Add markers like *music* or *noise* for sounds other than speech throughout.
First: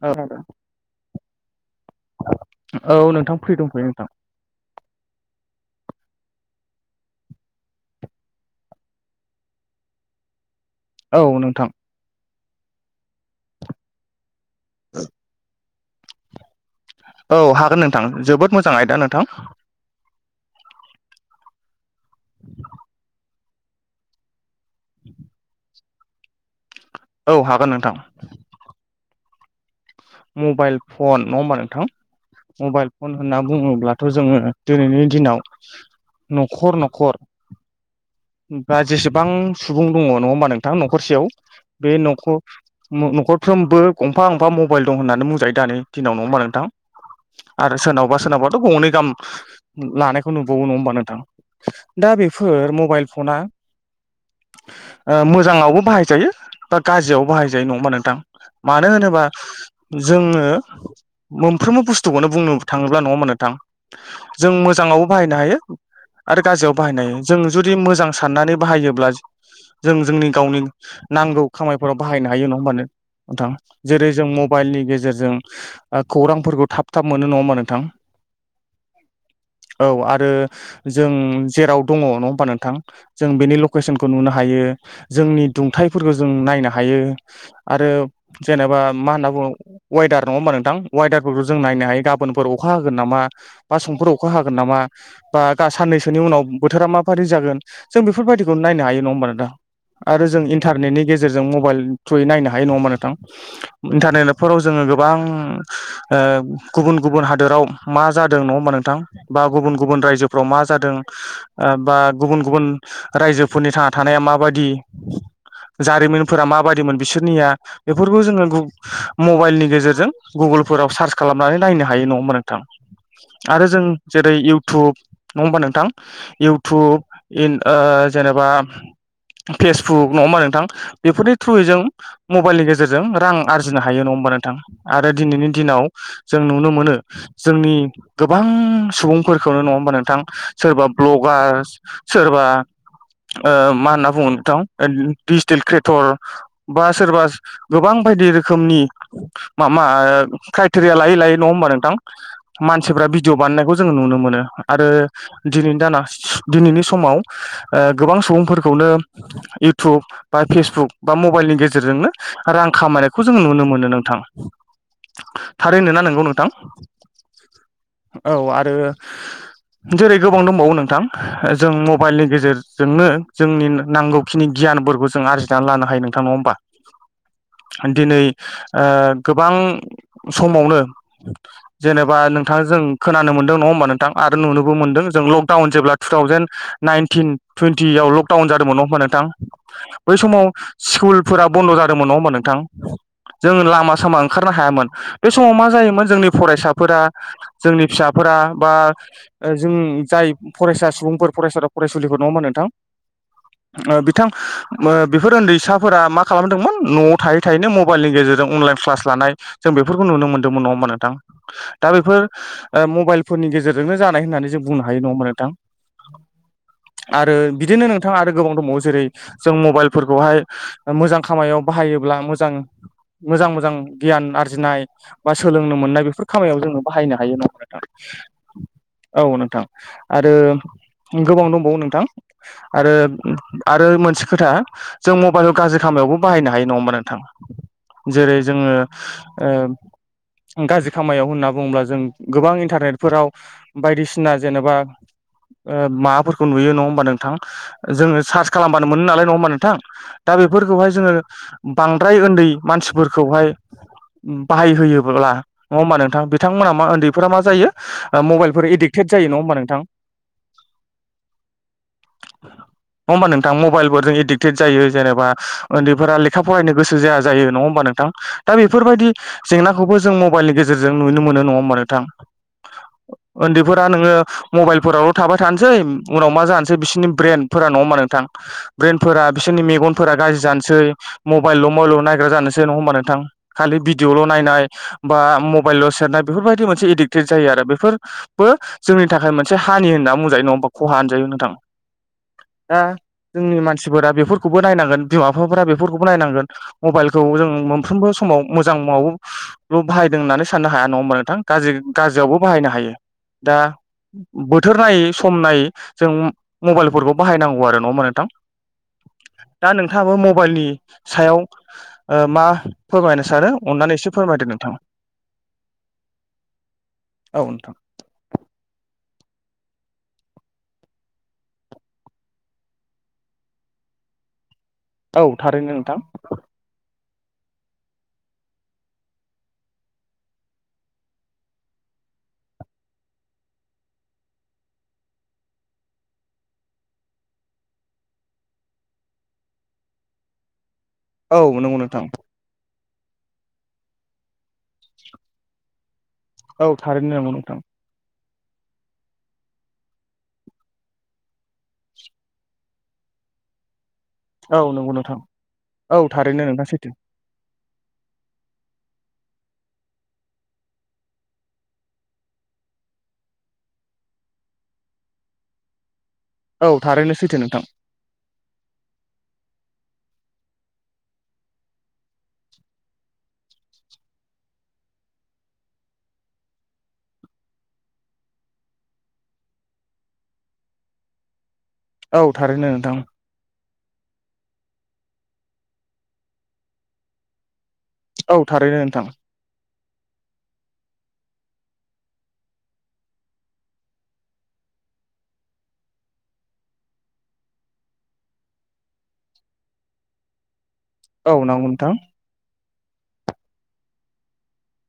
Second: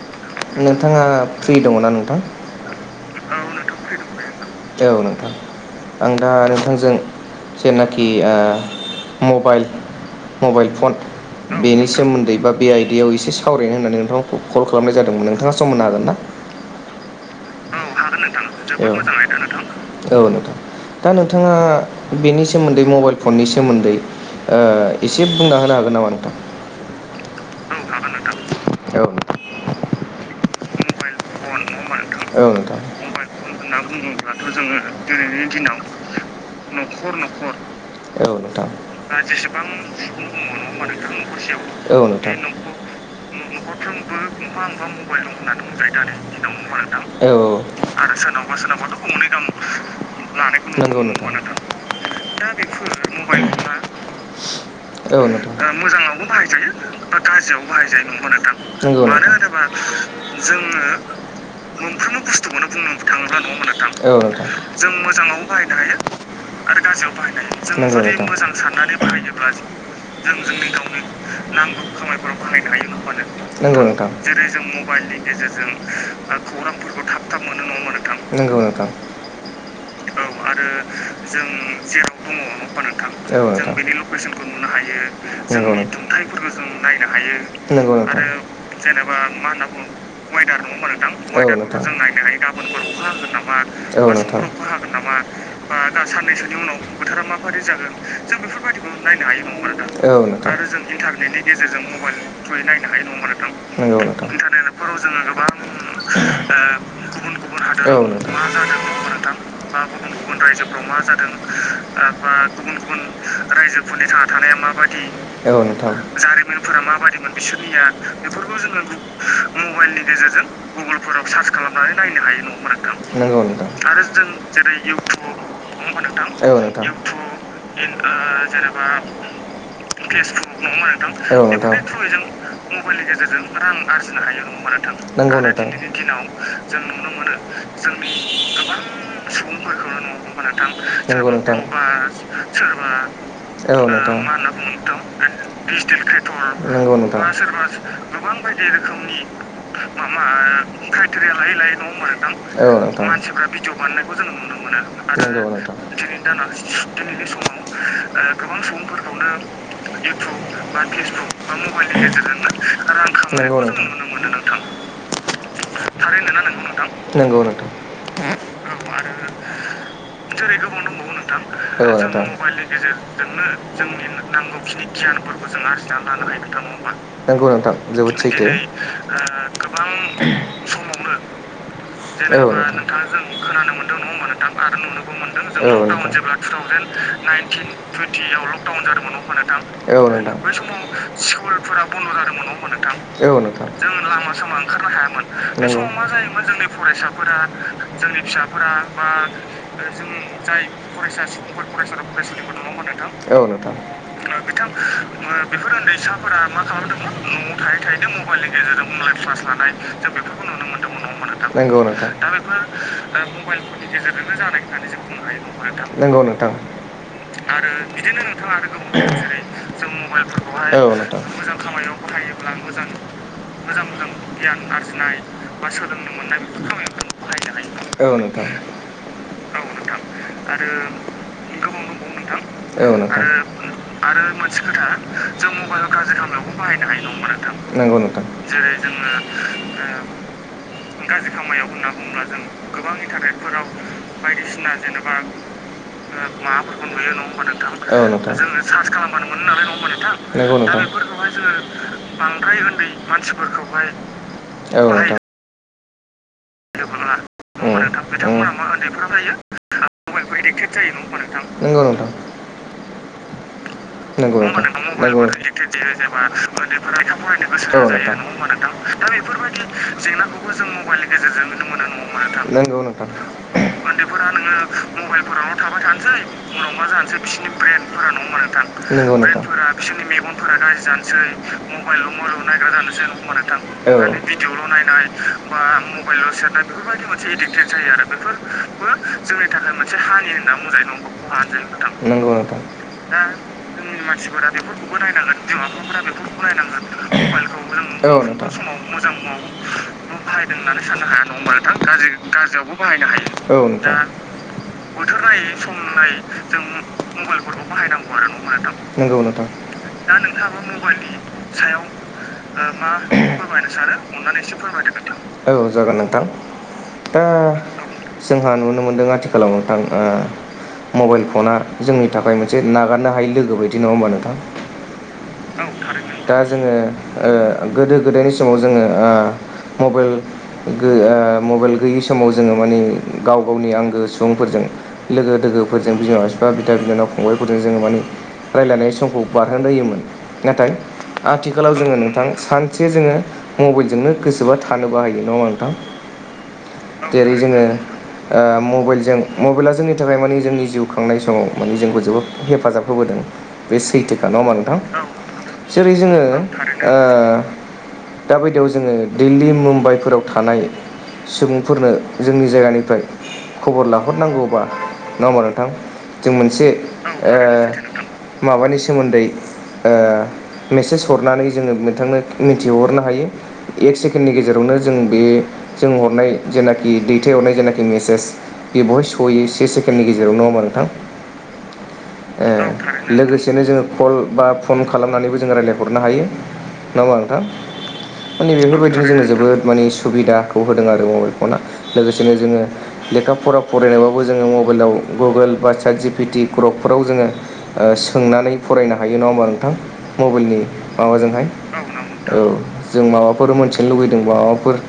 औ नोंथाङा फ्रि दङना नोंथां? औ नोंथां फ्रि दं। औ नोंथां। आं दा नोंथांजों जेनाखि ओ मबाइल मबाइल फन औ नोंथां बेनि सोमोन्दै बा बे आइ बेयाव एसे सावरायनो होननानै नोंथांखौ कल खालामनाय जादोंमोन नोंथाङा सम होनो हागोन ना? औ हागोन नोंथां। जोबोद मोजां ओ आयदा नोंथां औ नोंथां दा नोंथाङा बेनि सोमोन्दै मबाइल फननि सोमोन्दै ओ एसे बुंना होनो हागोन नामा नोंथां? अ हागोन नोंथां। औ। मबाइल फन नङा होमबा नोंथां औ नोंथां मबाइल फन होनना बुङोब्लाथ' जोङो दिनैनि दिनाव न'खर न'खर बा जेसेबां सुबुं दङ नङा होमबा नोंथां न'खरसेयाव बे औ नोंथां नखर न'खरफ्रोमबो गंफा गंफा मबाइल दं होननानै बुंजायो दानि गायनानै दिनाव नङा होमबा नोंथां आरो सोरनावबा सोरनावबाथ' गंनै गाहाम लानायखौ नुबावो नङा होमबा नोंथां दा बेफोर मबाइल फना *inaudible* औ नोंथां ओ मोजाङावबो बाहायजायो बा गाज्रियावबो बाहायजायो नोंथां नंगौ मानो होनोबा जोङो मोनफ्रोमबो बुस्थुखौनो बुंनो थाङोब्ला नङा होमबा नोंथां जों मोजाङावबो बाहायनो हायो आरो गाज्रियाव बाहायनो हायो जों जुद जुदि मोजां साननानै बाहायोब्ला जों जोंनि गावनि नांगौ खामायफोराव बाहायनो हायो नंङा हो नो नोंथां जेरै जों मबाइलनि गेजेरजों ओ खौरांफोरखौ थाब थाब मोनो नङा होमबा नोंथां नोंगौ नोंथां। औ आरो जों जेराव दङ नङा होमबा नों थां जों जेराव औ बेनि नोंथां लकेसनखौ नुनो हायो जोंनि नंगौ नोंथां दुंथाइफोरखौ जों नायनो हायो आरो जेनेबा मा होनना बुङो अवेदार नङा होमबा वेदार नोंथां अवेदारफोरखौ जों नायनो हायो गाबोनफोर अखा अखा हागोन नामा गामा बा औ समफोर अखा नोंथां हागोन नामा बा गा साननैसोनि उनाव बोथोरा माबायदि जागोन जों बेफोरबायदिखौ नायनो हायो नङा होमबा नोंथां आरो जों इन्टारनेटनि गेजेरजों मबाइल थ्रुयै नायनो हायो नङा होमबा नोंथां इन्टारनेटफोराव जोङो गोबां ओ गुबुन गुबुन हादोराव मा जादों नङा होमबा नोंथां बा गुबुन-गुबुन रायजोफ्राव मा जादों ओ बा गुबुन-गुबुन रायजोफोरनि थांना थानाया माबायदि औ नोंथां जारिमिनफोरा माबायदिमोन बिसोर निया मानिया बेफोरखौ बेफोर जोङो गु मबाइलनि गेजेरजों गुगोलफोराव सार्च खालामनानै नायनो हायो हायो नं नङा होनबा नोंथां आरो जों जेरै इउटुब नङा होमबा औ नोंथां नोंथां इउटुब इन ओ जेनेबा फेसबुक नङा होमबा नोंथां नङा होमबा बेफोरनि नोंथां औ थ्रुयै नोंथां जों मबाइलनि गेजेरजों रां आरजिनो हायो नङा होमबा नों थां आरो दिनैनि दिनाव जों नुनो मोनो जोंनि नि गोबां सुबुंफोरखौनो नङा होमबा नोंथां सोरबा नंगौ नोंथां नोंथां ब्लगार सोरबा बबा सोरबा ओ मा औ होनना बुङो नोंथां ओ डिजिटेल स्टिल क्रिटर क्रेटर बा बा नंगौ नोंथां सोरबा गोबां बायदि रोखोमनि मा मा माबा ओ क्राइटेरिया लायै खायथो लायै नङा होमबा नों थां औ मानसिफ्रा नोंथां भिडिअ' बानायनायखौ जोङो नुनो मोनो आरो नंगौ नोंथां दिनैनि दाना दिनैनि समाव ओ गोबां सुबुंफोरखौनो इउटुब बा फेसबुक बा मबाइल नि गेजेरजोंनो रां खामायनायखौ जों नुनो मोनो नोंथां। थारैनो ना नोंगौ नोंथां नंगौ नोंथां औ आरो जेरै गोबां दंबावो नोंथां औ ओ जों नोंथां मबाइलनि गेजेरजोंनो जोंनि नांगौखिनि गियानफोरखौ जों आरजिनानै लानो हायो नोंथां नंगौ नोंथां *unintelligible* जोबोद दिनै सैथो ओ गोबां समावनो जेनेबा औ नोंथां जों खोनानो मोनदों नङा होमबा नोंथां आरो नुनोबो मोनदों जों लकडाउन औ जेब्ला नोंथां टु थावजेेन नाइनटिन टुवेन्टियाव लकडाउन जादोंमोन नङा होमबा नोंथां नों बै समाव स्कुलफोरा बन्द' जादोंमोन नङा होमबा नोंथां औ जों नोंथां लामा सामा ओंखारनो हायामोन बे समाव मा जायोमोन जोंनि फरायसाफोरा जोंनि फिसाफोरा बा जों जाय फरायसा सुबुंफोर फरायसाफोरा फरायसुलिखौ नङामोन नोंथां बिथां बेफोर उन्दै फिसाफोरा मा खालामदोंमोन न'आव थायै थायैनो मबाइलनि गेजेरजों अनलाइन क्लास लानाय जों बेफोरखौ नुनो मोन्दोंमोन नंङा होमबा नोंथां नंगौ दा नोंथां बेफोर मबाइल फोरनि गेजेरजोंनो जानाय होननानै जों बुंनो हायो नंङा ओम नंगौ नोंथां आरो बिदिनो नोंथाङा आरो गोबां दब जेरै जों मबाइलफोरखौहाय औ नोंथां मोजां खामयाव बाहायो ब्ला मोजां मोजां गियान आरजिनाय बा सोलोंनो मोननाय खामायाव जोङो बाहायनो हायो नंङा होमबा नोंथां औ नोंथां आरो गोबां दंबावो नोंथां आरो औ नोंथां आरो मोनसे खोथा जों जों मबल गाज्रि खामायावबो बाहायनो हायो नङा हबा नोंथां जेरै जोङो गाज्रि खामायाव होनना बुङोब्ला जों गोबांनिटारेटफोराव बायदिसिना जेनेबा *unintelligible* माबाफोरखौ नुयो नङा होमबा नोंथां जोङो सार्च खालामबानो मोनो नालाय नङा होमबा नोंथां दा बेफोर नंगौ नोंथां फोरखौहाय जोङो बांद्राय उन्दै मानसिफोरखौहाय बाहाय औ नोंथां होयोब्ला नङा होमबा नोंथां बिथांमोना मा उन्दैफोरा मा उम जायो मबाइलफोर एडिक्टेड जायो नङा होमबा नोंथां *inaudible* नङा होमबा नोंथां मबाइलफोरजों एडिक्टेड नंगौ जायो जेनेबा उन्दैफोरा लेखा फरायनो गोसो जाया नोंथां जायो नङा होमबा नोंथां दा बेफोरबायदि *unintelligible* जेंनाखौबो जों मबाइलनि गेजेरजों नुनो मोनो नङा होमबा नोंथां *inaudible* *inaudible* मबाइलफोरावनो थाबाय थानोसै उनाव मा जानोसै बिसिोरनि ब्रेनफोरा नङा मान दां ब्रेनफोरा बिसोरनि मेगनफोरा गाज्रि जानोसै मबाइल' मबाइल नायग्रा जानोसै अखबा थां भिडिअल' नायनाय बा मबाइलल' सेरनाय बेफोरबायदि मोनसे एदिक्टेड जायो आरो बेफोरबो जोंनि थाखाय मोनसे हानि होनना मोजाङै जोंनि दा मानसि जोंनि मानसिफोरा बेफोरखौबो नायनांगोन बिफाफोरा बिमा बिफफोरा बेफोरखौबो बेफोरखौ नायनांगोन मबाइलखौ जों मोनफ्रोमबो मबाइलखौ समाव मोजां मोजाङावल' मोनो बाहायदों होननानै साननो हा साननो हाया नङाोंथां गाज गाज्रियावबो बाहायनो हायो औ दा बोथोर नायै सम नायै जों मबाइलफोरखौ मबाइलफोरखौ नङा होमबा बाहायनांगौ आरो नोंथां न' मोननोथ' दा नोंथाङाबो मबाइलनि सायाव मा फोरमायनो सानो अननानै एसे फोरमायदो नोंथां औ जागोन नोंथां दा औ नोंथां जोंहा नुनो मोनदों आथि खालाव नोंथां मबाइल फना जोंनि थाखाय मोनसे नागारनो हायि लोगो बायदि नङा होमबा नोंथां औ थारैनो नोंथां दा जोंङो ओ गोदो गोदायनि समाव जोङो ओ मबाइल गैया मबाइल गैयि समाव जोङो माने गाव गावनि आंगो सुबुंफोरजों लोगो लोगोफोरजों बिमा बिफा बिदा बिनाव फंबायफोरजों जोङो माने रायजलायनाय समखौ बारहोन होयोमोन नाथाय औ आथिखालाव नंगौ जोङो नोंथां सानसे जोङो मबाइलजोंनो गोसोबा थानोबो हायो। नंङा होमबा नोंथां औ थारैनो जेरै नंगौ नोंथां जोङो ओ मबाइलजों मबाइला जोंनि थाखाय माने जोंनि जिउ खांनाय समाव माने जोंखौ जोबोद हेफाजाब होबोदों। बे सैथोखा नंङा होमबा औ नोंथां नंगौ जेरै औ जोङो थारैनो नोंथां सैथो दााबायदियाव जोङो दिल्ली मुम्बाइफोराव थानाय सुबुंफोरनो जोंनि जायगानिफ्राय खबर लाहरनांगौबा नङा होमबा नोंथां जों मोनसे औ थारैनो ओ सैथो नोंथां माबानि सोमोन्दै ओ मेसेज हरनानै जोङो नोंथांनो मिथिहोहरनो हायो एक सेकेणडनि गेजेरावनो जों बे जों हरनाय जेनाखि दैथायहरनाय जेनाखि मेसेज *unintelligible* सहै से सेकेननि गेजेरावनो नङा होमा नोंथां औ थारैनो नोंथां लोगोसेनो जोङो कल बा फन खालामनानैबो जों रायलायहरनो हायो नङा ओमबा नोंथां औ माने थारैनो बेफोरबायदिनो नोंथां जोङो जोबोद मानि सुबिदाखौ होदों आरो मबाइल फना लोगोसेनो जोङो लेखा फरा फरायनायावबाबो जोङो म गुगोलाव गुगोल बा चातजिपिटि क्रपफोराव जोङो ओ सोंनानै फरायनो हायो नङा होमबा नों थां मबेइलनि औ माबाजोंहाय नंगौ नोंथां औ जों माबाफोर मोनथिनो लुबैदों माबा फोर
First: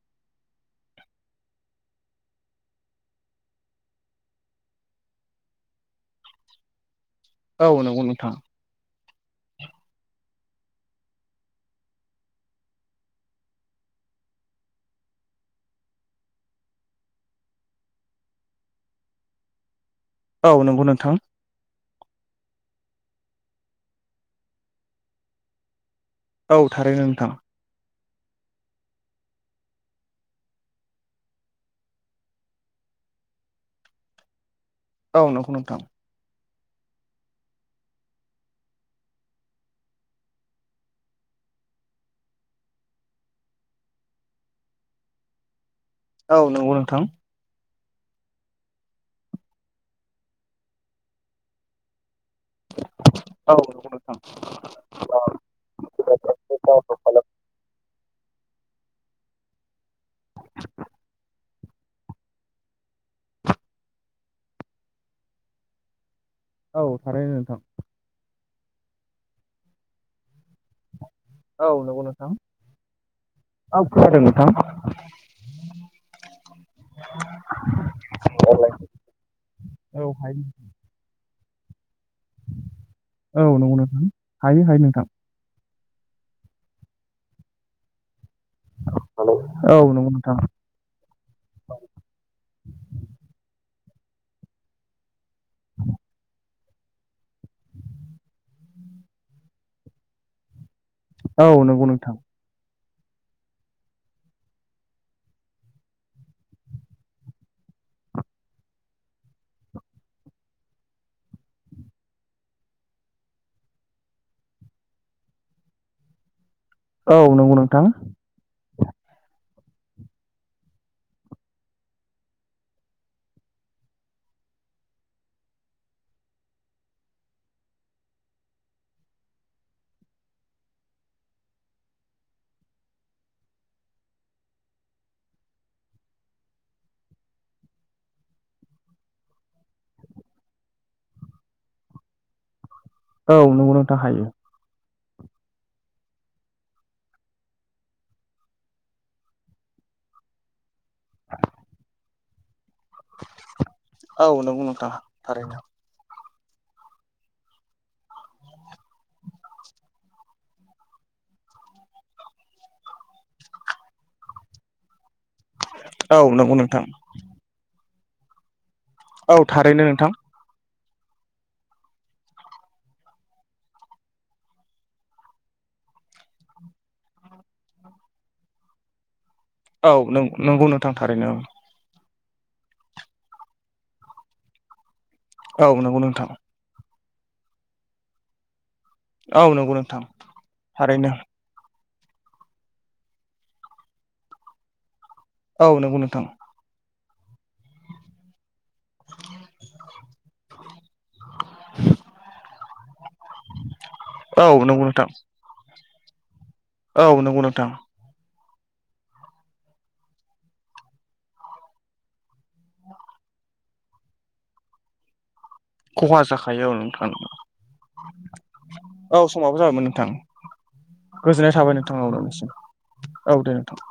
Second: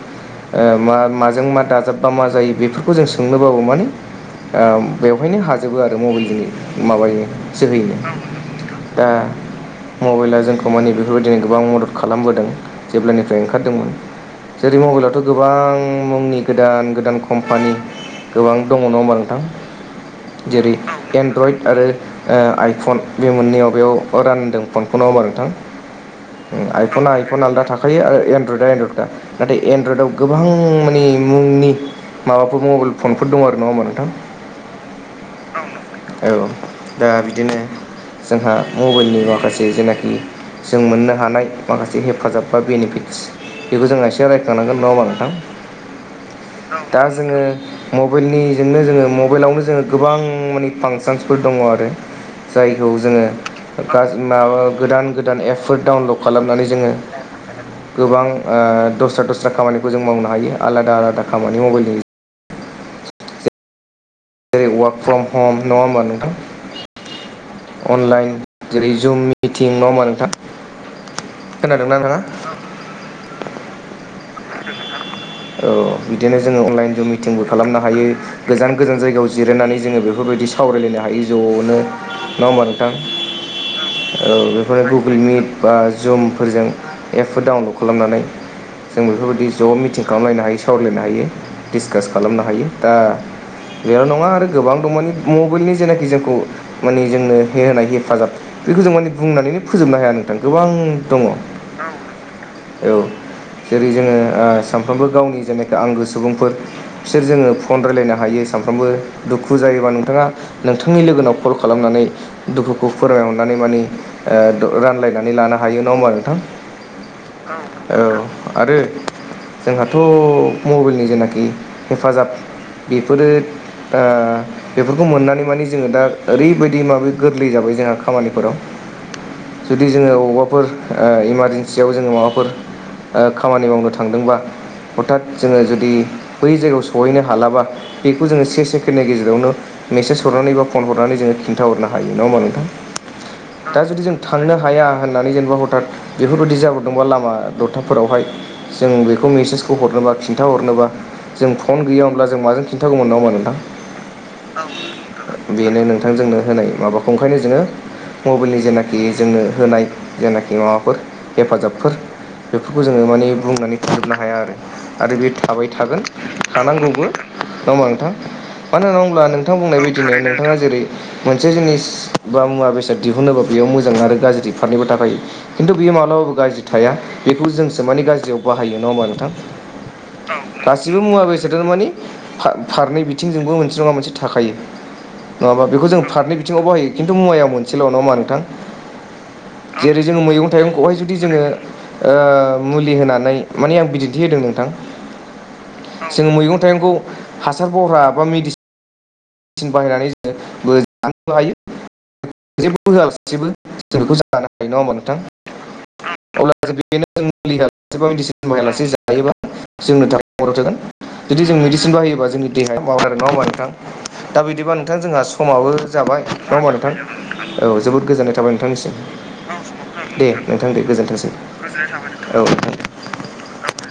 ओ मा माजों मा दाजाबबा मा जायो बेफोरखौ जों सोंनोबाबो माने ओ बेवहायनो हाजोबो आरो मबेइलजों माबायो औ जोहैनो नंगौ नोंथां दा मबाइला जोंखौ मानि बेफोरबायदिनो गोबां मदद खालामबोदों जेब्लानिफ्राय ओंखारदोंमोन जेरै मबाइलावथ' गोबां मुंनि गोदान गोदान कम्पानि गोबां दङ' नङा होमबा नोंथां औ जेरै नंगौ नोंथां एन्ड्रइड आरो ओ आइफन बे मोननैयाव बेयाव रानदों फनखौ‌ नङा होमबा नोंथां औ ओं थारैनो आइफना नोंथां आइफन आलदा थाखायो आरो एन्डरयदआ एन्दरयदा नाथाय एनड्रयडआव गोबां मानि मुंनि माबाफोर मबिल फनफोर दं आरो नङा होमबा नोंथां औ नंगौ नोंथां औ दा बिदिनो जोंहा मबेलनि माखासे जेनाखि जों मोननो हानाय माखासे हेफाजाब बा बेनिफिटस बेखौ जोङो रायखांनांगोन नङा ओमबा नोंथां औ नंगौ नोंथां दा जोङो मबेलनिजोंनो जोङो मबाइलावनो जोङो गोबां माने फांसनसफोर दङ' आरो जायखौ जोङो औ नंगौ नोंथां माबा गोदान गोदान एपफोर डाउनलड खालामनानै जोङो गोबां ओ दस्रा दस्रा खामानिखौ जों मावनो हायो आलादा आलादा खामानि मबेलनि जेरै वार्क फ्रम हम नङा होमबा नोंथां औ थारैनो नोंथां अनलाइन जेरै जुम मिटिं नङा होमबा नोंथां औ खोनादोंना नंगौ नोंथाङा नोंथां औ खोनादों नोंथां औ बिदिनो जोङो अनलाइन जों मिटिंबो खालामनो हायो औ गोजान गोजान जायगायाव जिरायनानै जोङो बेफोरखौ हायो बेफोरबायदि सावरायलायनो हायो ज' नो नङा होमबा नोंथां नंगौ नोंथां औ हायो हायो बेफोरनो नोंथां। गुगोल मिट बा जुमफोरजों एपफोर डाउनलड खालामनानै जों बेफोरबायदि ज' औ मिटिं नंगौ नोंथां खालामलायनो हायो सावरायलायनो हायो डिसकास खालामनो हायो दा बेयाव नङा आरो गोबां दं मानि मबाइलनि जेनाखि जोंखौ मानि जोंनो हे होनाय हेफाजाब बेखौ जों माने बुंनानैनो फोजोबनो हाया नोंथां गोबां दङ औ नंगौ नोंथां औ जेरै जोङो ओ सानफ्रोमबो गावनि जेनाखि आंगो सुबुंफोर बिसोर जोङो फन रायलायनो हायो सान फ्रोमबो दुखु जायोबा नोंथाङा नोंथांनि लोगोनाव कल खालामनानै दुखुखौ फोरमायहरनानै मानि ओ दो रानलायनानै लानो हायो नङा होमबा नोंथां औ नंगौ नोंथां औ आरो जोंहाथ' मबेइलनि जेनाखि हेफाजाब बेफोरो ओ बेफोरखौ मोननानै माने जोङो दा ओरैबायदि माबे गोरलै जाबाय जोंहा खामानिफोराव जुदि जोङो अबावबाफोर ओ इमारजेन्सियाव जोङो माबाफोर ओ खामानि मावनो थांदोंबा हथात जोङो जुदि बै जायगायाव सहैनो हालाबा बेखौ जोङो से सेकेण्डनि गेजेरावनो मेसेज हरनानै बा फन हरनानै जोङो खिन्थाहरनो हायो नङा होमबा नोंथां। औ नंगौ दा नोंथां जुदि जों हायो। थांनो हाया होननानै जेनेबा हथात बेफोरबायदि जाब्रदोंबा लामा द था फोरावहाय जों बेखौ मेसेसखौ हरनोबा खिन्था हरनोबा जों फन गैया अब्ला जों माजों खिन्थागौमोन नङा होमबा नोंथां। औ नंगौ नोंथां थारैनो बेनो नोंथां जोंनो होनाय माबाखौ ओंखायनो जोङो मबेइलनि जेनाखि जोंनो होनाय जेनाखि माबाफोर हेफाजाबफोर बेफोरखौ जोङो माने बुंनानै फोजोबनो हाया आरो। आरो बे थाबाय थागोन औ नंगौ नोंथां थानांगौबो नङा होनबा नोंथां। मानो होनना बुङोब्ला औ नोंथां बुंनाय थारैनो बायदिनो नोंथां नोंथाङा जेरै मोनसे जिनिस बा मुवा बेसाद दिहुनोबा बेयाव मोजां आरो गाज्रि फारनैबो थाखायो खिन्थु बे याव मालाबाबो गाज्रि थाया बेखौ जोंसो माने गाज्रियाव बाहायो नङा होमबा नोंथां। औ नंगौ नोंथां गासिबो मुवा थारैनो बेसादानो माने फा-फा-फारनै बिथिंजोंबो मोनसे नङा मोनसे थाखायो नङाबा औ बेखौ नंगौ जों नोंथां फारनै बिथिङाव बाहायो। खिन्थु मुवाया मोनसेल नङा होनबा नोंथां। औ नंगौ जेरै नोंथां जोङो मैगं थाइगंखौहाय थारैनो जुदि जोङो ओ मुलि होनानै माने आं बिदिन्थि होदों नोंथां। औ नंगौ नोंथां जोङो मैगं थाइगंखौ हासार बरहा बा मेडि बाहायनानै जोङो *unintelligible* नोबो हायो *unintelligible* जेबो होआलासेबो जों बेखौ औ जानो हायो नङा नंगौ होमबा नोंथां। अब्लासो बेनो औ जों नंगौ मुलि नोंथां बासिमायालासे जायोबा जोंनो थाखाय मदद जागोन। जुदि जों मेडिसिन बाहायोबा जोंनि देहाया खहा जागोन नङा होमबा नोंथां। दा बिदिबा नोंथां जोंहा स माबो खहा जाबाय नङा जाखायो होमबा औ नोंथां। औ जोबोद गोजोननाय थाबाय नोंथांनिसिम औ समाबो जाबायमोन नोंथां दे। नोंथां दे गोजोन्थोंसै गोजोननाय थाबाय नोंथां औ। नोंनिसिम औ दे नोंथां।